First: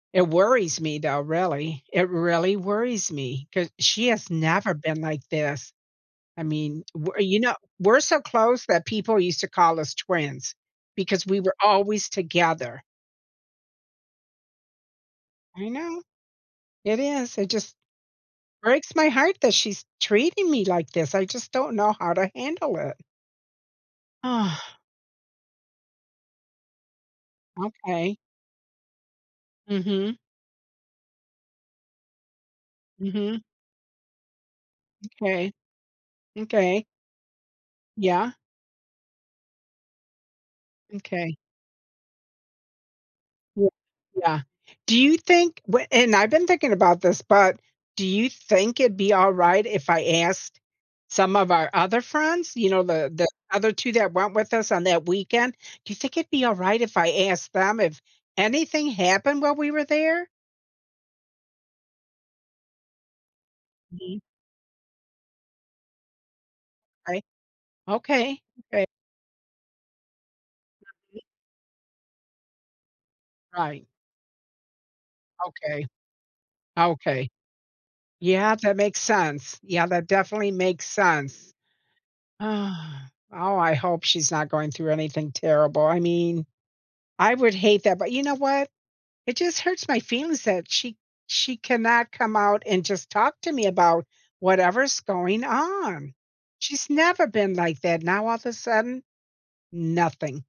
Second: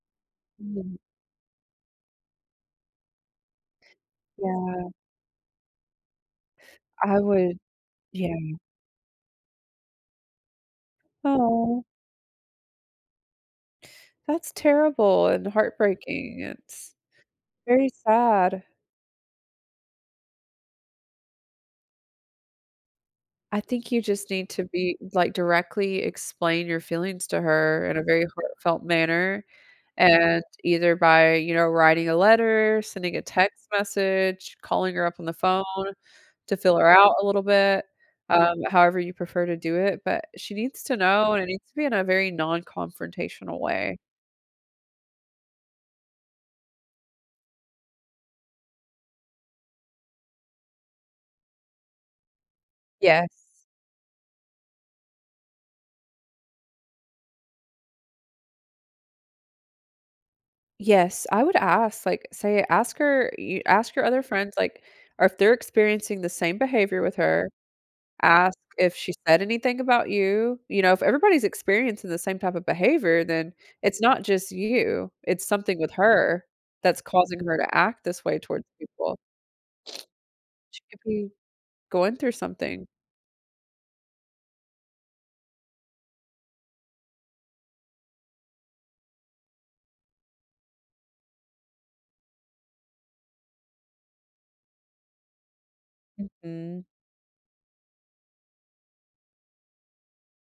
It worries [unintelligible] me though, really, it really worries me, 'cause she has never Yeah. been like this. I mean, we're I you know, would we're so Yeah. close that people used to call us twins because we were Awe. always together. That's terrible and I know. heartbreaking, it's It is, it just very sad. breaks my heart that she's treating me like this, I just don't know how to handle it. I think you just need to be like, directly explain your feelings to her in a Okay. very heartfelt manner, Mhm. and either by, you know, writing a letter, sending a Mhm. text message, calling her up on the M'kay. phone to feel M'kay. her out a little bit, Yeah? um, however you prefer to do it, but she needs to know, M'kay. and it needs to be in a very non-confrontational W way. yeah, do you think wh and I've been thinking about this, but do you think it'd be alright if I asked some of our other friends? You know, the the Yes. other 2 that went with us on that weekend, do you think it'd be alright if I asked them if anything happened while we were there? Yes, I would ask, like, say ask her y ask your Mhm. other friends, like or if they're experiencing the same behavior with Right. her, Okay, ask okay. if she said anything about you, you know, if [unintelligible] everybody's experiencing the same type of behavior, then Right. it's not just you, it's something Okay. with her that's Okay. causing her to act this way Yeah, towards that makes people. sense, yeah, that definitely She makes could be sense. going through something. Oh, I hope she's not going through anything terrible, I mean, I would hate that, but you know what? It just hurts my feelings that she she cannot come out and just talk to me about whatever's going on. Mhm. She's never been like that, now all of a sudden, nothing.